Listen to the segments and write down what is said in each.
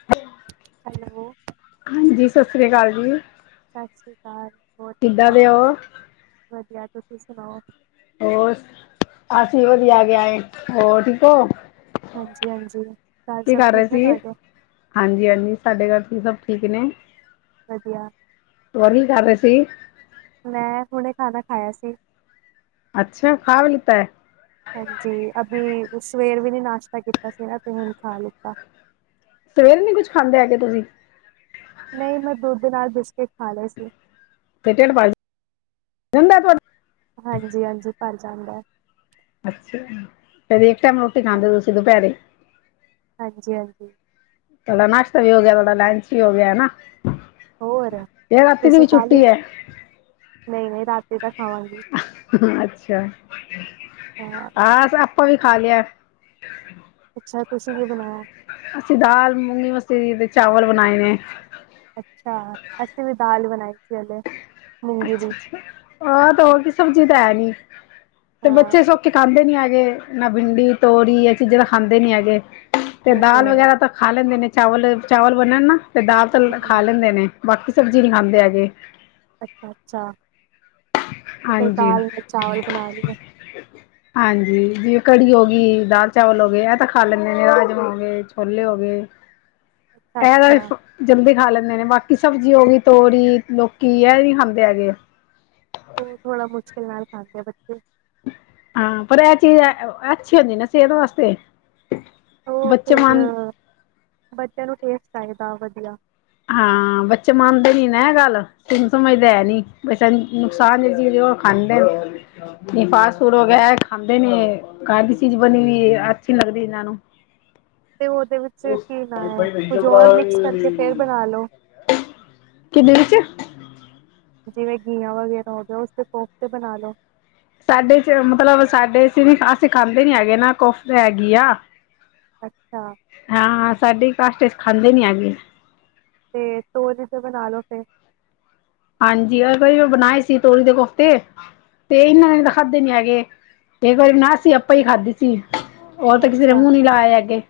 [inaudible] Hello. ਹਾਂਜੀ ਸ਼ਸ੍ਰੀ ਕਾਲ ਜੀ। ਸਸ਼੍ਰੀ ਕਾਲ, ਹੋਰ ਕਿੱਦਾਂ ਕਿਦਾ, ਦੇ ਹੋ ਵਧੀਆ ਤੁਸੀਂ ਸੁਣਾਉ। ਹੋਰ, ਅਸੀਂ ਵਧੀਆ ਗਿਆ ਏ, ਹੋਰ ਠੀਕ ਓ। ਹਾਂਜੀ-ਹਾਂਜੀ। ਕੀ ਕਰ ਰਹੇ ਸੀ, ਹਾਂਜੀ-ਹਾਂਜੀ ਸਾਡੇ ਘਰ 'ਚ' ਵੀ ਸਭ ਠੀਕ ਨੇ। ਵਧੀਆ। [unintelligible] ਕਰ ਰਹੇ ਸੀ। ਮੈਂ ਹੁਣੇ ਖਾਣਾ ਖਾਇਆ ਸੀ। ਅੱਛਾ ਖਾਂ ਵੀ ਲਿੱਤਾ ਐ। ਹਾਂਜੀ, ਅਭੀ ਸਵੇਰ ਵੀ ਨੀ ਨਾਸ਼ਤਾ ਕੀਤਾ ਸੀ ਤੇ ਹੁਣ ਖਾ ਲਿੱਤਾ। ਸਵੇਰ ਨੀ ਕੁਝ ਖਾਂਦੇ ਹੈਗੇ ਤੁਸੀਂ। ਨਹੀਂ ਮੈਂ ਦੁੱਧ ਦੇ ਨਾਲ ਬਿਸਕਿਟ ਖਾ ਲੇ ਸੀ। [unintelligible] ਹਾਂਜੀ-ਹਾਂਜੀ ਭਰ ਜਾਂਦਾ। ਅੱਛਾ ਜੀ, ਫਿਰ ਇੱਕ ਟਾਈਮ ਰੋਟੀ ਖਾਂਦੇ ਤੁਸੀਂ ਦੁਪਹਿਰੇ। ਹਾਂਜੀ-ਹਾਂਜੀ। ਤੁਹਾਡਾ ਨਾਸ਼ਤਾ ਵੀ ਹੋ ਗਿਆ, ਤੁਹਾਡਾ ਲੰਚ ਵੀ ਹੋ ਗਿਆ ਹਨਾ, ਹੋਰ ਇਹ ਰਾਤੀ ਦੀ ਵੀ ਛੁੱਟੀ ਐ। ਨਹੀਂ-ਨਹੀਂ ਰਾਤੀ ਤਾਂ ਖਾਵਾਂਗੀ। ਅੱਛਾ, ਹਾਂ ਆਪਾਂ ਵੀ ਖਾ ਲਿਆ ਅੱਛਾ, ਤੁਸੀਂ ਕੀ ਬਣਾਇਆ ਅਸੀਂ ਦਾਲ, ਮੂੰਗੀ ਮਸਰੀ ਤੇ ਚਾਵਲ ਬਣਾਏ ਨੇ ਅੱਛਾ, ਅਸੀਂ ਵੀ ਦਾਲ ਬਣਾਈ ਸੀ ਹਲੇ ਮੂੰਗੀ ਦੀ ਆ ਤ ਹੋਰ ਕੀ ਤਾਂ ਸਬਜ਼ੀ ਤਾਂ ਹੈ ਨੀ ਤੇ ਹਾਂ ਬੱਚੇ ਸੋਕੇੇ ਖਾਂਦੇ ਨੀ ਹੈਗੇ, ਨਾ ਭਿੰਡੀ ਤੋਰੀ ਇਹ ਚੀਜ਼ਾਂ ਤਾਂ ਖਾਂਦੇ ਨੀ ਹੈਗੇ ਤੇ ਉਹ ਦਾਲ ਹੈ ਵਗੈਰਾ ਹੀ ਤਾਂ ਖਾ ਲੈਂਦੇ ਨੇ ਚਾਵਲ-ਚਾਵਲ ਬਣੇ ਨਾ ਤੇ ਦਾਲ ਤਾਂ ਖਾ ਹਮ, ਲੈਂਦੇ ਨੇ ਬਾਕੀ ਸਬਜ਼ੀ ਨੀ ਖਾਂਦੇ ਹੈਗੇ ਅੱਛਾ-ਅੱਛਾ ਤੇ ਫ਼ਿਰ ਹਾਂਜੀ ਦਾਲ ਨਾਲ ਚਾਵਲ ਬਣਾ ਲਈ ਓ ਹਾਂਜੀ, ਜਿਵੇਂ ਕੜੀ ਹੋ ਗੀ, ਦਾਲ ਚਾਵਲ ਹੋ ਗਏ, ਇਹ ਤਾਂ ਖਾ ਲੈਂਣੇ ਨੇ ਰਾਜਮਾਂਹ ਹੋ ਗੇ, ਛੋਲੇ ਹੋ ਗੇ ਅੱਛਾ-ਅੱਛਾ ਇਹ ਤਾਂ ਜਲਦੀ ਖਾ ਲੈਂਦੇ ਨੇ ਬਾਕੀ ਸਬਜ਼ੀ ਹੋ ਗਈ ਤੋਰੀ, ਲੋਕੀ ਇਹ ਨੀ ਖਾਂਦੇ ਹੈਗੇ ਉਹ ਥੋੜ੍ਹਾ ਮੁਸ਼ਕਿਲ ਨਾਲ਼ ਖਾਂਦੇ ਆ ਬੱਚੇ ਹਾਂ ਪਰ ਇਹ ਚੀਜ਼ ਐ ਅੱਛੀ ਹੁੰਦੀ ਨਾ ਸਿਹਤ ਵਾਸਤੇ ਉਹ ਬੱਚੇ ਫ਼ਿਰ ਮਨ ਬੱਚਿਆਂ ਨੂੰ ਟੇਸਟ ਚਾਹੀਦਾ ਵਧੀਆਂ ਹਾਂ ਬੱਚੇ ਮੰਨਦੇ ਨੀ ਨਾ ਇਹ ਗੱਲ [unintelligible] ਨਹੀਂ ਫਾਸਟ ਫੂਡ ਹੋਗਿਆ ਐ ਖਾਂਦੇ ਨੇ ਐ ਘਰ ਦੀ ਚੀਜ਼ ਬਣੀ ਵੀਈ ਅੱਛੀ ਨੀ ਲੱਗਦੀ ਇਹਨਾਂ ਨੂੰ ਤੇ ਉਹਦੇ ਵਿੱਚ ਕੀ ਨਾ ਹੈ ਕੁਝ ਹੋਰ ਮਿਕਸ ਕਰਕੇ ਫ਼ੇਰ ਬਣਾ ਲੋ ਕਿਦੇ ਵਿੱਚ ਜਿਵੇਂ ਗੀਆਂ ਵਗੈਰਾ ਹੋ ਗਿਆ ਉਸਦੇ ਕੋਫ਼ਤੇ ਬਣਾ ਲੋ ਸਾਡੇ 'ਚ' ਮਤਲਬ ਸਾਡੇ 'ਚ' ਨ ਅਸੀਂ ਖਾਂਦੇ ਨੀ ਹੈਗੇ ਨਾ ਕੋਫ਼ਤੇ ਹੈਗੀ ਆ ਅੱਛਾ ਹਾਂ-ਹਾਂ, ਸਾਡੇ ਕਾਸ਼ਟ ਖਾਂਦੇ ਨੀ ਹੈਗੇ ਤੇ [unintelligible] ਬਣਾ ਲੋ ਫੇ਼ਰ ਹਾਂਜੀ, ਇੱਕ ਵਾਰੀ ਮੈਂ ਬਣਾਏ ਸੀ ਤੋਰੀ ਦੇ ਕੋਫ਼ਤੇ ਤੇ ਇਹਨਾਂ ਨੇ ਤਾਂ ਖਾਧੇ ਨੀ ਹੈਗੇ, ਕਈ ਵਾਰੀ [unintelligible] ਆਪਾਂ ਹੀ ਖਾਧੀ ਸੀ ਔਰ ਤਾਂ ਕਿਸੇ ਨੇ ਅੱਛਾ ਮੂੰਹ ਨੀ ਲਿਆ ਅੱਗੇ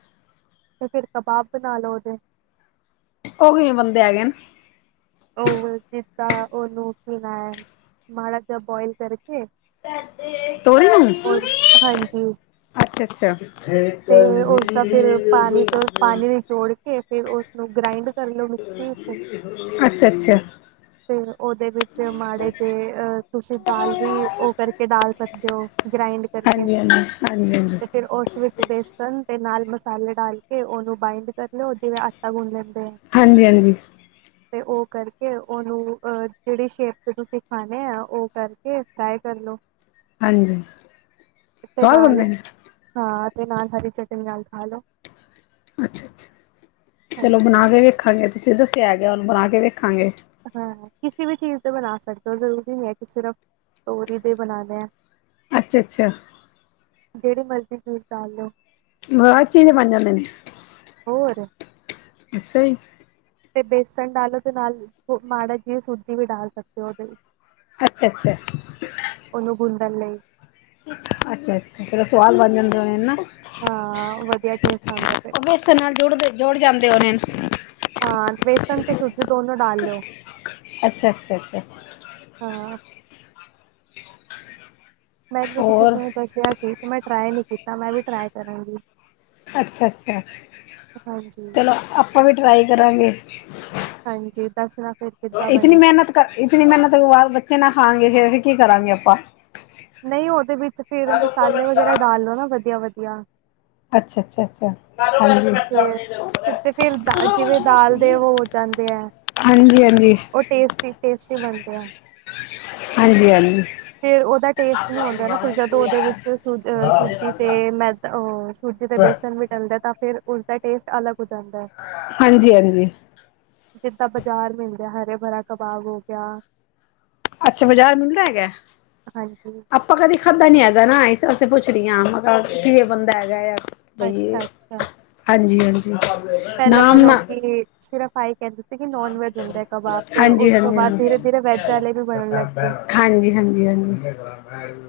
ਤੇ ਫ਼ਿਰ ਕਬਾਬ ਬਣਾ ਲਉ ਉਹਦੇ ਉਹ ਕਿਵੇਂ ਬਣਦੇ ਹੈਗੇ ਨੇ ਉਹ ਜਿਸਦਾਂ ਉਹਨੂੰ ਕੀ ਨਾ ਏ ਮਾੜਾ ਜਿ ਬੋਇਲ ਕਰਕੇ ਤਾਡੇ, ਤੋਰੀ ਨੂੰ ਵੀ [unintelligible] ਹਾਂਜੀ ਅੱਛਾ ਤੇ ਉਸਦਾ ਫ਼ਿਰ ਪਾਣੀ 'ਚ' ਪਾਣੀ ਚੋੜ ਕੇ ਫੇ਼ਰ ਉਸਨੂੰ ਗ੍ਰਾਇੰਡ ਕਰ ਲਓ ਮਿਕਸੀ ਅੱਛਾ-ਅੱਛਾ ਫ਼ੇਰ ਉਹਦੇ ਵਿੱਚ ਮਾੜੇ ਜੇ ਆ ਤੁਸੀਂ ਦਾਲ ਵੀ ਉਹ ਕਰਕੇ [unintelligible] ਸਕਦੇ ਹੋ ਗ੍ਰਾਈੰਡ ਕਰਕੇ ਹਾਂਜੀ ਹਾਂਜੀ ਹਾਂਜੀ ਫੇ਼ਰ ਉਸ ਵਿੱਚ ਵੇਸਣ ਤੇ ਨਾਲ਼ ਮਸਾਲੇ ਡਾਲ ਕੇ ਉਹਨੂੰ ਬਾਈੰਡ ਕਰ ਲਿਉ [unintelligible] ਗੁਣ ਲੈਂਦੇ ਆ ਹਾਂਜੀ [inaudible] ਤੇ ਉਹ ਕਰਕੇ ਉਹਨੂੰ ਜਿਹੜੀ ਸ਼ੇਪ 'ਤੇ ਤੁਸੀਂ ਖਾਣੇ ਆ ਉਹ ਕਰਕੇ ਫ਼ਰਾਈ ਕਰ ਲਉ ਹਾਂਜੀ। ਤੇ ਸਵਾਦ ਨਾਲ਼ ਬਣਦੇ ਨੇ ਅ ਤੇ ਨਾਲ਼ ਹਰੀ ਚਟਨੀ ਨਾਲ਼ ਖਾ ਲੋ ਅੱਛਾ-ਅੱਛਾ ਚਲੋ ਹਾਂਜੀ ਬਣਾ ਕੇ ਵੇਖਾਂਗੇ ਤੁਸੀਂ ਦੱਸਿਆਂ ਗਿਆ ਉਹਨੂੰ ਬਣਾ ਕੇ ਵੇਖਾਂਗੇ ਹਾਂ ਕਿਸੇ ਵੀ ਚੀਜ਼ ਤੇ ਬਣਾ ਸਕਦੇ ਓ ਜ਼ਰੂਰੀ ਨਹੀਂ ਐ ਕਿ ਸਿਰਫ਼ ਤੋਰੀ ਦੇ ਬਣਾ ਲਿਆ। ਅੱਛਾ-ਅੱਛਾ। ਜਿਹੜੇ ਮਰਜ਼ੀ ਫਰੂਟਸ ਡਾਲ ਲਉ [unintelligible] ਹੋਰ। ਅੱਛਾ ਜੀ। ਤੇ ਵੇਸਨ ਡਾਲੋ ਨਾਲ ਮਾੜਾ ਜਿਆ ਸੂਜੀ ਵੀ ਡਾਲ ਸਕਦੇ ਉਹਦੇ ਵਿੱਚ ਅੱਛਾ-ਅੱਛਾ। ਉਹਨੂੰ ਗੁੰਦਨ ਲਈ। ਅੱਛਾ-ਅੱਛਾ ਫਿਰ ਉਹ ਸੁਆਦ ਬਣ [unintelligible] ਹਾਂ, ਵਧੀਆ ਟੇਸਟ ਆਂਦਾ ਫਿਰ। ਇਸ ਨਾਲ ਜੁੜਦੇ-ਜੁੜ ਜਾਂਦੇ ਹੋਣੇ। ਹਾਂ, ਬੇਸਣ ਤੇ [unintelligible] ਦੋਨੋ ਡਾਲ ਲੋ। ਅੱਛਾ-ਅੱਛਾ, ਅੱਛਾ। ਹਾਂ। ਮੈਂਨੂੰ ਵੀ ਹੋਰ ਕਿਸੇ ਨੂੰ ਦੱਸਿਆ ਸੀ ਤੇ ਮੈਂ ਟ੍ਰਈ ਨਹੀਂ ਕੀਤਾ ਮੈਂ ਵੀ ਟ੍ਰਈ ਕਰਾਂਗੀ। ਅੱਛਾ-ਅੱਛਾ, ਹਾਂਜੀ ਚਲੋ ਆਪਾਂ ਵੀ ਟਰਾਈ ਕਰਾਂਗੇ। ਹਾਂਜੀ, [unintelligible] ਇਤਨੀ ਬਣੇ ਮਿਹਨਤ ਕਰ, ਇਤਨੀ ਮਿਹਨਤ ਬਾਅਦ ਬੱਚੇ ਨਾ ਖਾਣ ਗੇ। ਫਿਰ ਕੀ ਕਰਾਂਗੇ ਆਪਾਂ। ਨਹੀਂ ਉਹਦੇ ਵਿੱਚ ਫਿਰ ਮਸਾਲੇ ਵਗੈਰਾ ਡਾਲ ਲੋ ਨਾ ਵਧੀਆ-ਵਧੀਆ। ਅੱਛਾ-ਅੱਛਾ, ਅੱਛਾ, ਛਾ ਫੇਰ, ਤੇ ਫਿਰ ਦ ਜਿਵੇਂ ਦਾਲ ਦੇ ਉਹ ਹੋ ਜਾਂਦੇ ਐ। ਹਾਂਜੀ-ਹਾਂਜੀ ਉਹ ਟੇਸਟੀ-ਟੇਸਟੀ ਬਣਦੇ ਆ। ਹਾਂਜੀ-ਹਾਂਜੀ। ਫ਼ਿਰ ਉਹਦਾ ਟੇਸਟ ਨੀ ਆਉਂਦਾ ਨਾ ਫਿਰ ਜਦੋਂ ਉਹਦੇ ਵਿੱਚ ਸੂਜੀ ਤੇ ਮੈਦਾ ਉਹ ਸੂਜੀ ਦੇ ਬੇਸਨ ਵੀ ਡਲਦਾ ਤਾਂ ਫਿਰ ਉਸਦਾ ਟੇਸਟ ਅਲੱਗ ਹੋ ਜਾਂਦਾ। ਹਾਂਜੀ-ਹਾਂਜੀ। ਜਿੱਦਾ ਬਾਜ਼ਾਰ ਮਿਲਦਾ ਆ ਹਰੇ ਭਰਾ ਕਬਾਬ ਹੋ ਗਿਆ। ਅੱਛਾ, ਬਾਜ਼ਾਰ ਮਿਲਦਾ ਹੈਗਾ। ਹਾਂਜੀ ਆਪਾਂ ਕਦੇ ਖਾਧਾ ਨੀ ਹੈਗਾ ਨਾ, ਇਸ ਵਾਸਤੇ ਪੁੱਛ ਰਹੀ ਐ। ਮੈਂ ਕਿਵੇਂ ਬਣਦਾ ਹੈਗਾ ਆ। ਅੱਛਾ-ਅੱਛਾ। ਹਾਂਜੀ-ਹਾਂਜੀ, ਨਾਮ ਨਾ ਲੋਕੀ ਸਿਰਫ [unintelligible] ਕਹਿੰਦੀ। ਲੇਕਿਨ ਨੋਨ ਵੈਜ ਹੁੰਦੇ ਆ ਕਬਾਬ, ਤੇ ਹਾਂਜੀ ਉਸ ਤੋਂ ਹਾਂਜੀ ਹਾਂਜੀ ਬਾਅਦ ਦੀਰੇ-ਦੀਰੇ ਵੈਜ ਆਲੇ ਵੀ ਬਣਨ ਲੱਗ ਗੇ। ਹਾਂਜੀ-ਹਾਂਜੀ, ਹਾਂਜੀ।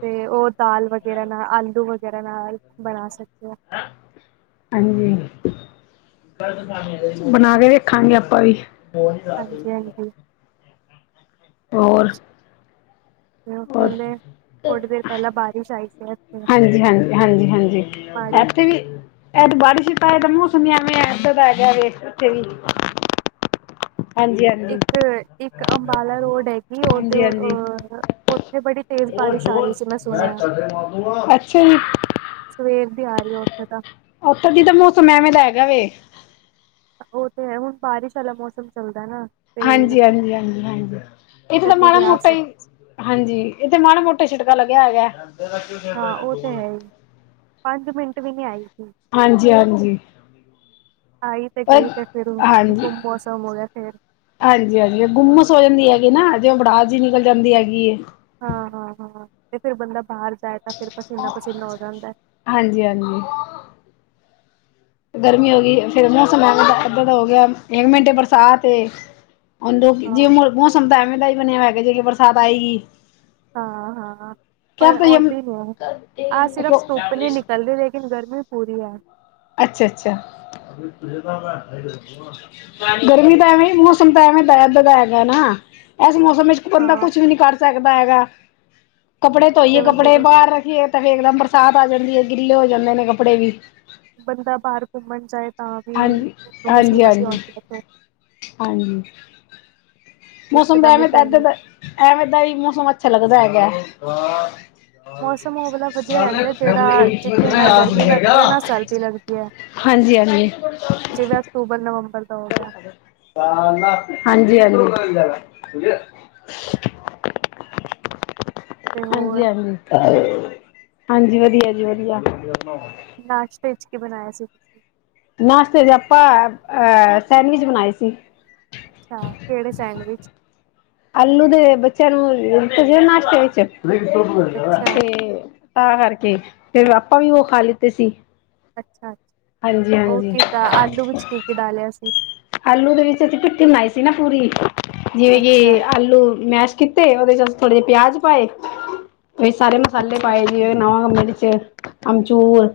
ਤੇ ਉਹ ਦਾਲ ਵਗੈਰਾ ਨਾ, ਆਲੂ ਵਗੈਰਾ ਨਾਲ ਬਣਾ ਸਕਦੇ ਆ। ਹਾਂਜੀ, ਬਣਾ ਕੇ ਦੇਖਾਂਗੇ ਆਪਾ ਵੀ। ਹਾਂਜੀ-ਹਾਂਜੀ। ਹੋਰ। [unintelligible] ਹੋਰ ਥੋੜੀ ਦੇਰ ਪਹਿਲਾਂ ਬਾਰਿਸ਼ ਆਈ ਸੀ। ਇੱਥੇ ਹਾਂਜੀ-ਹਾਂਜੀ, ਹਾਂਜੀ-ਹਾਂਜੀ, ਮਾੜੀ ਇੱਥੇ ਜੀ। ਵੀ ਏਹ ਬਾਰਿਸ਼ ਤਾਂ ਇਹ ਤਾਂ ਮੌਸਮ ਈਂ ਇਵੇਂ ਐਂ, ਏਦਾ ਦਾ ਹੈਗਾ ਵੇਖ ਉਥੇ ਵੀ ਹਾਂਜੀ ਹਾਂਜੀ ਇੱਕ, ਇੱਕ ਅੰਬਾਲਾ ਰੋਡ ਕਿ ਹਾਂਜੀ ਹਾਂਜੀ [unintelligible] ਉੱਥੇ ਬੜੀ ਤੇਜ਼ ਬਾਰਿਸ਼ ਆ ਰਹੀ ਸੀ। ਮੈਂ ਸੁਣਿਆ [inaudible] ਅੱਛਾ ਜੀ ਸਵੇਰ ਦੀ ਆ ਰਹੀ ਉੱਥੇ ਤਾਂ। ਉੱਥੋਂ ਦੀ ਤਾਂ ਮੌਸਮ ਐਵੇਂ ਦਾ ਹੈਗਾ ਵੇ ਉਹ ਤੇ ਹੈ ਹੁਣ ਬਾਰਿਸ਼ ਆਲਾ ਮੌਸਮ ਚੱਲਦਾ ਨਾ। ਤੇ ਹਾਂਜੀ-ਹਾਂਜੀ, ਹਾਂਜੀ-ਹਾਂਜੀ, ਏਥੇ ਤਾਂ ਕਦੀ ਵੀ ਆ ਮਾੜਾ-ਮੋਟਾ ਸਕ ਈ। ਹਾਂਜੀ, ਇਹ ਤਾ ਮਾੜਾ-ਮੋਟਾ ਛਿੜਕਾ ਲੱਗਿਆ ਹੈਗਾ। ਹਾਂ ਉਹ ਤੇ ਹੈ ਈ ਪੰਜ ਮਿੰਟ ਵੀ ਨੀ ਆਈ ਸੀ। ਹਾਂਜੀ-ਹਾਂਜੀ। ਆਈ ਤੇ ਗਈ ਤੇ ਫਿਰ ਗੁੰਮ ਮੌਸਮ ਹੋ ਗਿਆ ਫੇਰ। ਹਾਂਜੀ-ਹਾਂਜੀ ਗੁੰਮਸ ਹੋ ਜਾਂਦੀ ਹੈਗੀ ਨਾ ਜੇ ਉਹ ਬੜਾਸ ਜੀ ਨਿਕਲ ਜਾਂਦੀ ਹੈਗੀ। ਹਾਂ, ਹਾਂ-ਹਾਂ ਤੇ ਫੇਰ ਬੰਦਾ ਬਾਹਰ ਜਾਏ ਤਾਂ ਫਿਰ ਪਸੀਨਾ ਪਸੀਨਾ ਹੋ ਜਾਂਦਾ। ਹਾਂਜੀ-ਹਾਂਜੀ। ਗਰਮੀ ਹੋ ਗਈ ਫੇਰ ਮੌਸਮ ਐਦਾਂ ਦਾ ਹੋ ਗਿਆ ਇੱਕ ਮਿੰਟੇ ਬਰਸਾਤ ਤੇ ਹੁਣ ਦ ਜੇ ਹਾਂ ਮੌਸਮ ਤਾਂ ਐਵੇਂ ਦਾ ਹੀ ਬਣਿਆ ਹੋਇਗਾ ਜੇ ਬਰਸਾਤ ਆਏਗੀ। ਹਾਂ, ਹਾਂ ਕਿਆ ਪਰ ਪਤਾ ਯੇ ਆਉਂਦੀ ਨੀ। ਆਹ ਸਿਰਫ਼ ਧੁੱਪ ਨ ਨਿਕਲ ਰਹੀ ਲੇਕਿਨ ਗਰਮੀ ਪੂਰੀ ਐ। ਅੱਛਾ-ਅੱਛਾ [unintelligible] [unintelligible] ਗਰਮੀ ਤਾਂ ਐਵੇਂ ਮੌਸਮ ਤਾਂ ਐਵੇਂ ਦਾ ਏਦਾਂ ਦਾ ਹੈਗਾ ਨਾ ਇਸ ਮੌਸਮ ਵਿੱਚ ਬੰਦਾ ਕੁਛ ਵੀ ਨੀ ਕਰ ਸਕਦਾ ਹੈਗਾ [inaudible] ਕੱਪੜੇ ਧੋਈਏ, ਕੱਪੜੇ ਬਾਹਰ ਰੱਖੀਏ ਫੇਰ ਇਕਦਮ ਬਰਸਾਤ ਆ ਜਾਂਦੀ ਆ ਗਿੱਲੇ ਹੋ ਜਾਂਦੇ ਨੇ ਕੱਪੜੇ ਵੀ। ਬੰਦਾ ਬਾਹਰ ਘੁੰਮਣ ਜਾਏ ਤਾਂ ਵੀ, ਹਾਂਜੀ, ਹਾਂਜੀ, ਮੁਸੀਬਤ ਹੀ ਹਾਂਜੀ, ਆਉਂਦੀ ਰੇ। ਹਾਂਜੀ। ਮੌਸਮ ਦਾ ਇਕਦਮ ਹੀ ਐਵੇਂ ਏਦਾਂ ਗਰਮੀ ਦਾ ਐਵੇਂ ਦਾ ਹੀ ਮੌਸਮ ਅੱਛਾ ਲੱਗਦਾ ਹੈਗਾ। ਮੌਸਮ ਉਹ ਵਾਲਾ ਵਧੀਆ ਰਹਿੰਦਾ ਜਿਹੜਾ ਜਿੱਥੇ ਨਾ ਗਰਮੀ [unintelligible] ਲੱਗਦੀ ਹੈ ਨਾ ਸਰਦੀ ਲੱਗਦੀ ਹੈ ਹਾਂਜੀ-ਹਾਂਜੀ [unintelligible] ਜਿਵੇਂ ਅਕਤੂਬਰ ਨਵੰਬਰ ਦਾ ਹੋ ਗਿਆ। [unintelligible] ਹਾਂਜੀ-ਹਾਂਜੀ [unintelligible] ਤੇ ਹੋਰ ਹਾਂਜੀ-ਹਾਂਜੀ, ਹਾਂਜੀ ਵਧੀਆ ਜੀ ਵਧੀਆ। ਨਾਸਤੇ 'ਚ' ਕੀ ਬਣਾਇਆ ਸੀ ਤੁਸੀਂ? ਨਾਸ਼ਤੇ 'ਚ' ਆਪਾਂ ਅ ਸੈਂਡਵਿਚ ਬਣਾਏ ਸੀ। ਅੱਛਾ, ਕਿਹੜੇ ਸੈਂਡਵਿਚ ਆਲੂ ਦੇ ਬੱਚਿਆਂ ਨੂੰ ਨਾਸ਼ਤੇ ਵਿੱਚ ਅੱਛਾ [unintelligible] ਤੇ ਤਾਂ ਕਰਕੇ, ਫਿਰ ਆਪਾ ਵੀ ਉਹ ਖਾ ਲਿੱਤੇ ਸੀ। ਹਾਂਜੀ ਅੱਛਾ-ਅੱਛਾ [inaudible] ਹਾਂਜੀ ਓਕੇ ਤਾਂ ਆਲੂ ਵਿੱਚ ਕੀ-ਕੀ ਡਾਲਿਆ ਸੀ? ਆਲੂ ਦੇ ਵਿੱਚ ਅਸੀਂ ਭਿੱਟੀ ਬਣਾਈ ਸੀ ਨਾ ਪੂਰੀ ਜੇ-ਜੇ, ਅੱਛਾ ਆਲੂ, ਮੈਸ਼ ਕੀਤੇ ਉਹਦੇ 'ਚ' ਅਸੀਂ ਥੋੜੇ ਜਿਹੇ ਪਿਆਜ ਪਾਏ ਵਿੱਚ ਸਾਰੇ ਮਸਾਲੇ ਅੱਛਾ ਪਾਏ ਜੀ ਨੂਨ, ਮਿਰਚ ਅਮਚੂਰ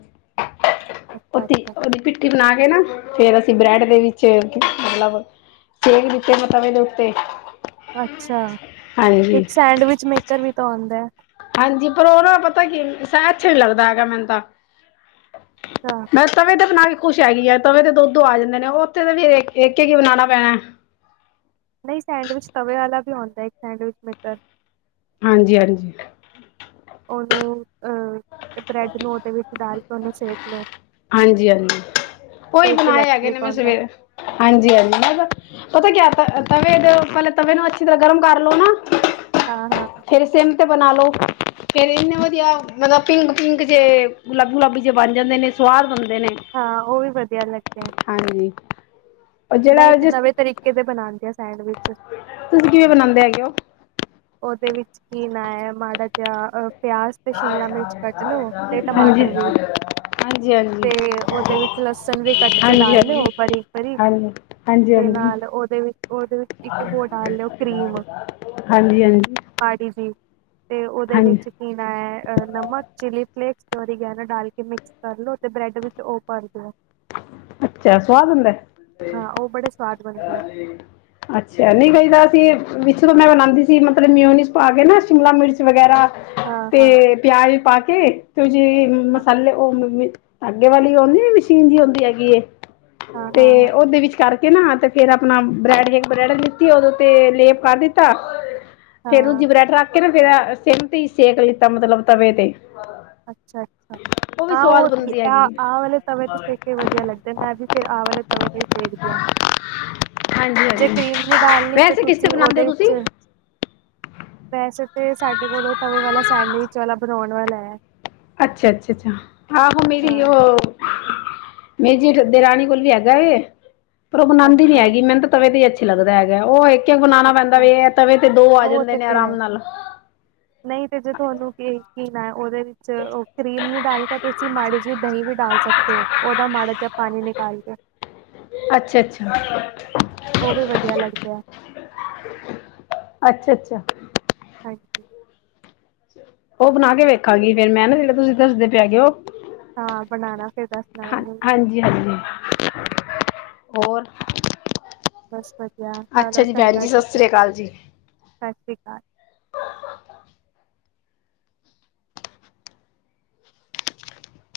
ਅੱਛਾ ਅੱਛਾ [unintelligible] ਭਿੱਟੀ ਬਣਾ ਕੇ ਨਾ, ਫ਼ੇਰ ਅਸੀਂ ਬ੍ਰੈਡ ਦੇ ਵਿੱਚ ਸੇਕ, ਮਤਲਬ ਸੇਕ ਦਿੱਤੇ ਮਤਲਬ ਤਵੇ ਉੱਤੇ ਅੱਛਾ [inaudible] ਇੱਕ ਹਾਂਜੀ ਸੈਂਡਵਿਚ ਮੇਕਰ ਵੀ ਤਾਂ ਆਉਂਦਾ। ਹਾਂਜੀ ਪਰ ਉਹਨਾਂ ਪਤਾ ਕੀ ਅੱਛਾ ਵੀ ਲੱਗਦਾ ਹੈਗਾ ਮੈਨੂੰ ਤਾਂ [inaudible] ਚਾ। ਮੈਂ ਤਵੇ ਤੇ ਬਣਾ ਕੇ ਖੁਸ਼ ਹੈਗੀਏ ਤਵੇ ਦੇ ਦੋ-ਦੋ ਆ ਜਾਂਦੇ ਨੇ ਉਹ ਉੱਥੇ ਤਾਂ ਫਿਰ ਇੱਕ-ਇੱਕ ਹੀ ਬਣਾਣਾ ਪੈਣਾ। ਨਹੀਂ ਸੈਂਡਵਿਚ ਤਵੇ ਵਾਲਾ ਵੀ ਆਉਂਦਾ ਇੱਕ ਸੈਂਡਵਿਚ ਮੇਕਰ ਹਾਂਜੀ-ਹਾਂਜੀ। ਉਹਨੂੰ, ਅਹ, ਬ੍ਰੈਡ ਨੂੰ ਉਹਦੇ ਵਿੱਚ ਡਾਲ ਕੇ ਉਹਨੂੰ ਸੇਕ ਲੋ। ਹਾਂਜੀ-ਹਾਂਜੀ [unintelligible] ਬਣਾਏ ਹੈਗੇ ਨੇ ਇਲੈਕਟ੍ਰਿਕ ਮੈਂ ਆਉਂਦਾ ਸਵੇਰੇ ਹਾਂਜੀ-ਹਾਂਜੀ ਪਤਾ ਕਿਆ ਤਵੇ ਦੇ ਪਹਿਲੇ ਤਵੇ ਨੂੰ ਅੱਛੀ ਤਰ੍ਹਾਂ ਗਰਮ ਕਰ ਲੋ ਨਾ। ਹਾਂ-ਹਾਂ। ਫਿਰ ਸਿਮ 'ਤੇ ਬਣਾ ਲਉ ਫਿਰ ਇੰਨੇ ਵਧੀਆ ਮਤਲਬ ਪਿੰਕ-ਪਿੰਕ ਜੇ ਗੁਲਾਬੀ-ਗੁਲਾਬੀ ਜੇ ਬਣ ਜਾਂਦੇ ਨੇ। ਸੁਆਦ ਬਣਦੇ ਨੇ। ਹਾਂ ਉਹ ਵੀ ਵਧੀਆ ਲੱਗਿਆ। ਹਾਂਜੀ ਉਹ ਮੈਂ ਜਿਹੜਾ ਇੱਕ ਜਿਸ ਨਵੇਂ ਤਰੀਕੇ ਦੇ ਬਣਾਦੇ ਆਂ ਸੈਂਡਵਿਚ। [unintelligible] ਤੁਸੀਂ ਕਿਵੇਂ ਬਣਾਉਂਦੇ ਹੈਗੇ ਹੋ? ਉਹਦੇ ਵਿੱਚ ਕੀ ਮੈ ਮਾੜਾ ਜਿਹਾ ਅ ਪਿਆਜ ਤੇ ਸ਼ਿਮਲਾ ਮਿਰਚ ਕੱਟ ਲੋ ਤੇ ਹਾਂਜੀ ਟਮਾਟਰ ਵੀ। ਹਾਂਜੀ ਹਾਂਜੀ ਹਾਂਜੀ ਹਾਂਜੀ ਤੇ ਉਹਦੇ ਵਿੱਚ ਲਸਣ ਵੀ ਕੱਟ ਕੇ ਡਾਲ ਲਿਓ, ਬਾਰੀਕ - ਬਾਰੀਕ। ਹਾਂਜੀ ਹਾਂਜੀ ਤੇ ਹਾਂਜੀ ਨਾਲ ਉਹਦੇ ਵਿੱਚ ਉਹਦੇ ਵਿੱਚ ਇੱਕ ਬੋ ਡਾਲ ਲਿਓ ਕਰੀਮ। ਹਾਂਜੀ-ਹਾਂਜੀ ਪਾੜੀ ਸੀ ਤੇ ਉਹਦੇ ਵਿੱਚ ਮੈਂ ਨਮਕ, ਚਿਲੀ ਪਲੈਕਸ ਤੇ ਉਹਦੀ ਗਲ ਡਾਲ ਕੇ ਮਿਕਸ ਕਰ ਲੋ ਤੇ ਬ੍ਰੈਡ ਵਿੱਚ ਉਹ ਭਰ ਦਿਓ। ਅੱਛਾ, ਸੁਆਦ ਹੁੰਦਾ? ਹਾਂ, ਉਹ ਬੜੇ ਸਵਾਦ ਬਣਦੇ ਆ। ਠੀਕ ਅੱਛਾ ਨਹੀਂ ਵਹਿਦਾ ਅਸੀ ਵਿੱਚ ਮਿਕਸਰ ਮੈਂ ਬਣਾਉਂਦੀ ਸੀ, ਮਤਲਬ ਮਿਉਨੀਸ ਪਾ ਕੇ ਨਾ ਸ਼ਿਮਲਾ ਮਿਰਚ ਵਗੈਰਾ। ਹਾਂ ਹਾਂ ਤੇ ਪਿਆਜ ਪਾ ਕੇ ਤੇ ਜਿ ਅ ਮਸਾਲੇ ਉਹ ਮ-ਮ ਆਦੇ ਵਾਲੀ ਉਹਦੀ ਵੀ ਮਸ਼ੀਨ ਜੀ ਹੁੰਦੀ ਹੈਗੀ ਏ ਹਾਂ ਤੇ ਹਾਂ ਹਾਂ ਉਹਦੇ ਵਿੱਚ ਕਰਕੇ ਨਾ ਤੇ ਫਿਰ ਆਪਣਾ ਬ੍ਰੈਡ ਜ ਬ੍ਰੈਡ ਲਿੱਤੀ, ਉਹਦੋਂ ਤੇ ਲੇਪ ਕਰ ਦਿੱਤਾ। ਫੇਰ ਹਾਂ ਦੂਜੀ ਬਰੈਡ ਰੱਖ ਕੇ ਨਾ ਫਿਰ ਸਿਮ ਤੇ ਹੀ ਸੇਕ ਲਿੱਤਾ ਮਤਲਬ ਤਵੇ ਤੇ। ਅੱਛਾ-ਅੱਛਾ, ਵੀ ਹਾਂ ਸਵਾਦ ਉਹ ਬਣਦੀ ਆ ਹੈਗੀ ਵਾਲ ਤਵੇ ਤੇ ਸੇਕੇ ਵ ਵਧੀਆ ਲੱਗਦੈ, ਮੈਂ ਫਿਰ ਅਸੀਂ ਆ ਵਾਲੇ ਤਵੇ ਤੇ ਸੇਕਦੇ ਆ, ਹਾਂਜੀ ਜੇ ਹਾਂਜੀ ਕਰੀਮ ਨੀ ਡਾਲਣੀ ਤੇ ਵੈਸੇ ਕਿਸ ਤੁਸੀਂ ਬਣਾਉਂਦੇ ਉਹਦੇ ਹੋ ਵਿੱਚ ਤੁਸੀਂ ਵੈਸੇ ਤੇ ਸਾਡੇ ਕੋਲੋਂ ਤਵੇ ਵਾਲਾ ਸੈਂਡਵਿਚ ਵਾਲਾ ਬਣਾਉਣ ਵਾਲਾ ਹੈ। ਅੱਛਾ-ਅੱਛਾ-ਅੱਛਾ, ਹਾਂ ਮੇਰੀ ਹਾਂ ਉਹ ਮੇਰੀ ਜੇ ਦੇਰਾਣੀ ਕੋਲ ਵੀ ਹੈਗਾ ਏ, ਪਰ ਉਹ ਬਣਾਦੀ ਨੀ ਅੱਛਾ ਹੈਗੀ। ਮੈਨੂੰ ਤਾਂ ਤਵੇ ਤੇ ਅੱਛੀ ਲੱਗਦਾ ਹੈਗਾ। ਉਹ ਇੱਕ-ਇੱਕ ਬੁਣਾਉਣਾ ਪੈਂਦਾ, ਅੱਛਾ ਵੀ ਤਵੇ ਤੇ ਦੋ ਆ ਉਹ ਜਾਂਦੇ ਤੇ ਨੇ ਫਿਰ ਹੈ ਆਰਾਮ ਨਾਲ। [inaudible] ਨਹੀਂ ਤੇ ਜੇ ਤੁਹਾਨੂੰ ਕੀ-ਕੀ ਨਾ ਉਹਦੇ ਵਿੱਚ ਉਹ ਕਰੀਮ ਨਹੀਂ ਡਾਲਨੀ ਤੇ ਤੁਸੀਂ ਮਾੜੀ ਜਿਹੀ ਦਹੀਂ ਵੀ ਡਾਲ ਸਕਦੇ ਹੋ, ਉਹਦਾ ਮਾੜਾ ਜਿਹਾ ਪਾਣੀ ਨਿਕਾਲ ਕੇ। ਅੱਛਾ-ਅੱਛਾ ਉਹ ਵੀ ਵਧੀਆ ਲੱਗਦੈ। ਅੱਛਾ-ਅੱਛਾ ਹਾਂਜੀ ਉਹ ਬਣਾ ਕੇ ਵੇਖਾਂਗੀ ਫਿਰ ਮੈਂ ਨਾ, ਜਿਹੜਾ ਤੁਸੀਂ ਦੱਸਦੇ ਪੈ ਗਏ ਉਹ। ਹਾਂ ਬਣਾਉਣਾ ਫਿਰ ਦੱਸਣਾ ਹਾਂ, ਮੈਨੂੰ ਹਾਂਜੀ-ਹਾਂਜੀ। ਔਰ ਬਸ ਵਧੀਆ, ਚਲੋ ਚੰਗਾ ਜੀ ਫਿਰ, ਸ੍ਰੀ ਅਕਾਲ ਜੀ ਸਸਰੀ ਅਕਾਲ।